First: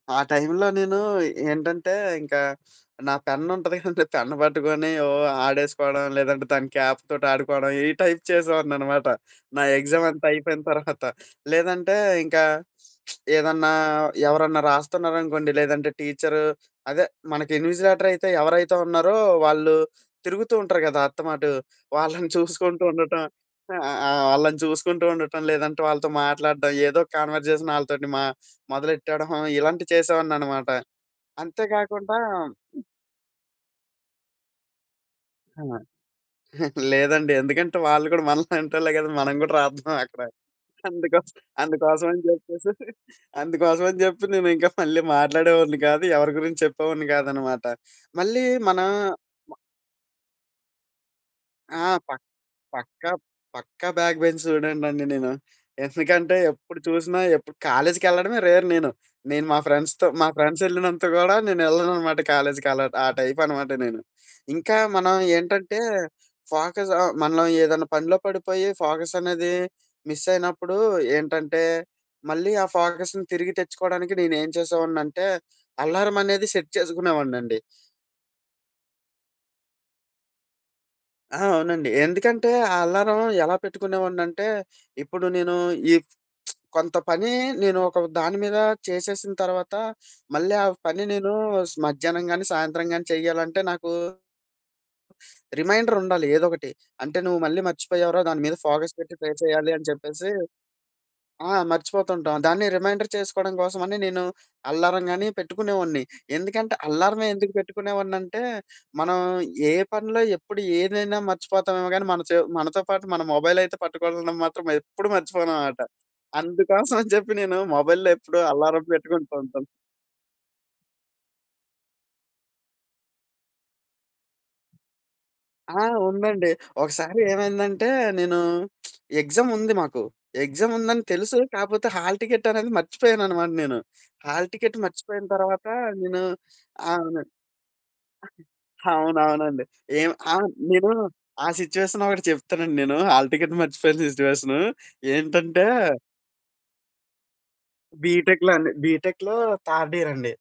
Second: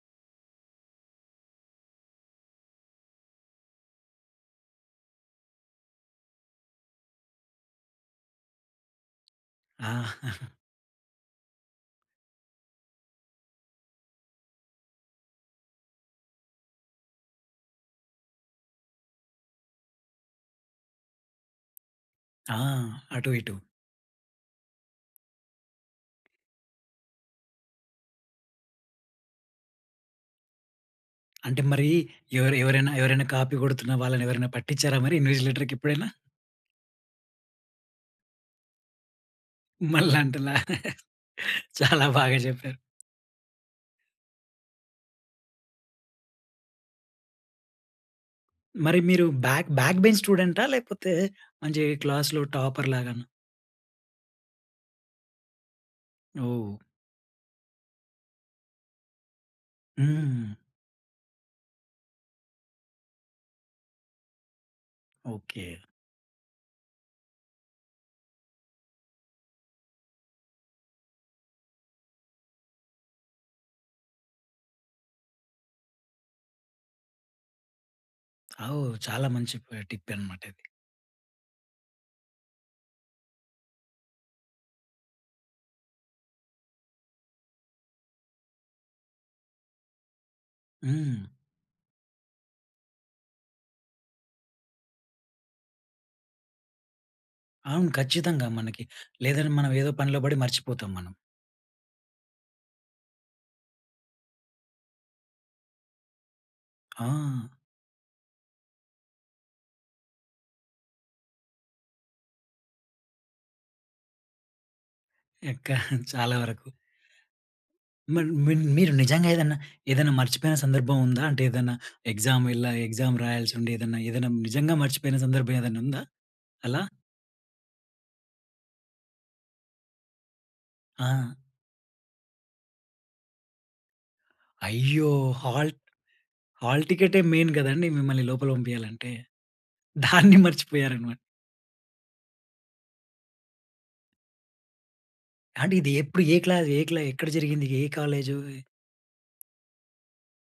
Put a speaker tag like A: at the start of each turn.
A: ఆ టై‌మ్‌లో నేను, ఏంటంటే ఇంకా నా పెన్నుంటది కదండి, పెన్ పట్టుకొని ఓ ఆడేసుకోవడం, లేదంటే దాని క్యాప్ తోటి ఆడుకోవడం ఈ టైప్ చేసేవాడిని అనమాట. నా
B: ఆ!
A: ఎగ్జామంతా అయిపోయిన తర్వాత. లేదంటే ఇంకా ఏదన్నా, ఎవరన్నా రాస్తున్నారనుకోండి లేదంటే, టీచరు అదే మనకి ఇన్విజిలేటరైతే ఎవరైతే ఉన్నారో వాళ్ళు తిరుగుతూంటారు కదా అత్త మాటు! వాళ్ళని
B: ఆ!
A: చూసుకుంటూ ఉండటం
B: అటు ఇటు.
A: ఆ! ఆ! వాళ్ళని చూసుకుంటూ ఉండటం, లేదంటే వాళ్ళతో మాట్లాడటం, ఏదో కన్వర్జేషన్ వాళ్ళతోటి మ మొదలెట్టడం ఇలాంటివి చేసేవాడిని అనమాట.
B: అంటే
A: అంతే
B: మరి
A: కాకుండా
B: ఎవరు ఎవరైనా, ఎవరైనా కాపీ కొడుతున్న వాళ్ళని ఎవరైనా పట్టించారా మరి
A: ఆ!
B: ఇన్విజిలేటర్‌కెప్పుడైనా?
A: లేదండి. ఎందుకంటే వాళ్ళు కూడా మనలాంటోళ్లే కదా! మనం కూడా రాద్దాం అక్కడ.
B: మనలాంటోళ్లా?
A: అందుకోస్
B: చాలా
A: అందుకోసం అని
B: బాగా
A: చెప్పేసి,
B: చెప్పారు.
A: అందుకోసం అని చెప్పి నేను ఇంకా మళ్ళి మాట్లాడేవాడిని కాదు. ఎవరి గురించి చెప్పేవాడిని కాదన్నమాట. మళ్ళీ మన
B: మరి మీరు
A: మ
B: బ్యాక్, బ్యాక్ బెంచ్ స్టూడెంటా? లేకపోతే, మంచి
A: ఆ! పక్
B: క్లాస్‌లో టాపర్
A: పక్క
B: లాగాన?
A: పక్కా బ్యాక్ బెంచ్ స్టూడెంటండి నేను. ఎందుకంటే,
B: ఓహ్!
A: ఎప్పుడు చూసినా ఎప్పుడు కాలేజ్‌కెళ్ళడమే రేర్ నేను. నేను మా ఫ్రెండ్స్‌తో మా
B: హ్మ్.
A: ఫ్రెండ్స్ ఎళ్ళినంత గూడా నేను ఎళ్ళననమాట కాలేజ్‌కి అలా ఆ టైపనమాట నేను. ఇంకా మనం ఏంటంటే
B: ఓకే.
A: ఫోకస్ ఆహ్, మనం ఏదైనా పనిలో పడిపోయి, ఫోకసనేది మిస్సైనప్పుడు ఏంటంటే, మళ్ళీ ఆ ఫోకస్‌ని తిరిగి తెచ్చుకోవడానికి నేను ఏం చేసేవాడిని అంటే, అలారం అనేది సెట్ చేసుకునేవాడిని అండి.
B: ఆ! చాలా మంచి ప టిప్పే అన్నమాట ఇది.
A: ఆ! అవునండి ఎందుకంటే, ఆ అలారం ఎలా పెట్టుకునేవాడిని అంటే, ఇప్పుడు నేను ఈ కొంత పని, నేను ఒక దాని మీద చేసేసిన తర్వాత మళ్ళీ ఆ పని
B: హ్మ్.
A: నేను స్ మధ్యాహ్నం గానీ, సాయంత్రం గానీ చేయాలంటే నాకు... రిమైండరుండాలి ఏదో ఒకటి. అంటే నువ్వు మళ్ళీ
B: అవును
A: మర్చిపోయావురా! దాని
B: ఖచ్చితంగా.
A: మీద
B: మనకి
A: ఫోకస్ పెట్టి ట్రై
B: లేదంటే మనం
A: చేయాలి అని
B: ఏదో పనిలో
A: చెప్పేసి.
B: పడి మర్చిపోతాం మనం.
A: ఆ! మర్చిపోతుంటాం. దాన్ని రిమైండర్ చేసుకోవడం కోసం అని నేను అలారం గాని పెట్టుకునేవాడిని. ఎందుకంటే అలారమే
B: ఆ!
A: ఎందుకు పెట్టుకునేవాడిని అంటే, మనం ఏ పనిలో ఎప్పుడు ఏదైనా మర్చిపోతామేమో గానీ మన చో మనతో పాటు మన మొబైల్ అయితే పట్టుకోవడం మాత్రం ఎప్పుడు
B: ఇంకా
A: మర్చిపోననమాట.
B: చాలా వరకు
A: అందుకోసం అని చెప్పి నేను మొబైల్‌లో
B: మన్
A: ఎప్పుడూ
B: మన్
A: అల్లారం
B: మీరు నిజంగా
A: పెట్టుకుంటూ
B: ఏదైనా
A: ఉంటాను.
B: ఏదైనా మర్చిపోయిన సందర్భం ఉందా? అంటే ఏదన్నా ఎగ్జామ్ ఎళ్ల ఆ ఎగ్జామ్ రాయాల్సి ఉండి, ఏదైనా, ఏదైనా నిజంగా మర్చిపోయిన సందర్భం ఏదైనా
A: ఆ!
B: ఉందా
A: ఉందండి.
B: అలా?
A: ఒకసారి ఏమైందంటే, నేను ఎగ్జాముంది మాకు, ఎగ్జాముందని
B: ఆ!
A: తెలుసు. కాకపోతే హాల్ టికెట్ అనేది మర్చిపోయానన్నమాట నేను. హాల్ టికెట్
B: అయ్యో!
A: మర్చిపోయిన తర్వాత
B: హాల్
A: నేను
B: హాల్
A: ఆ!
B: టికెటే
A: అవును.
B: మెయిన్ కదండీ! మిమ్మల్ని లోపల పంపియాలంటే.
A: అవునవునండి. ఏం
B: దాన్ని
A: ఆహ్, నేను
B: మర్చిపోయారు అన్నమాట.
A: ఆ సిట్యుయేషన్ ఒకటి చెప్తానండి నేను హాల్ టికెట్ మర్చిపోయిన సిట్యుయేషను ఏంటంటే
B: అంటే ఇది ఎప్పుడు? ఏ క్లా ఏ క్లా ఎక్కడ జరిగింది? ఏ కాలేజు?
A: బీటెక్‌లో అండి. బీటెక్‌లో థర్డ్ ఇయర్ అండి.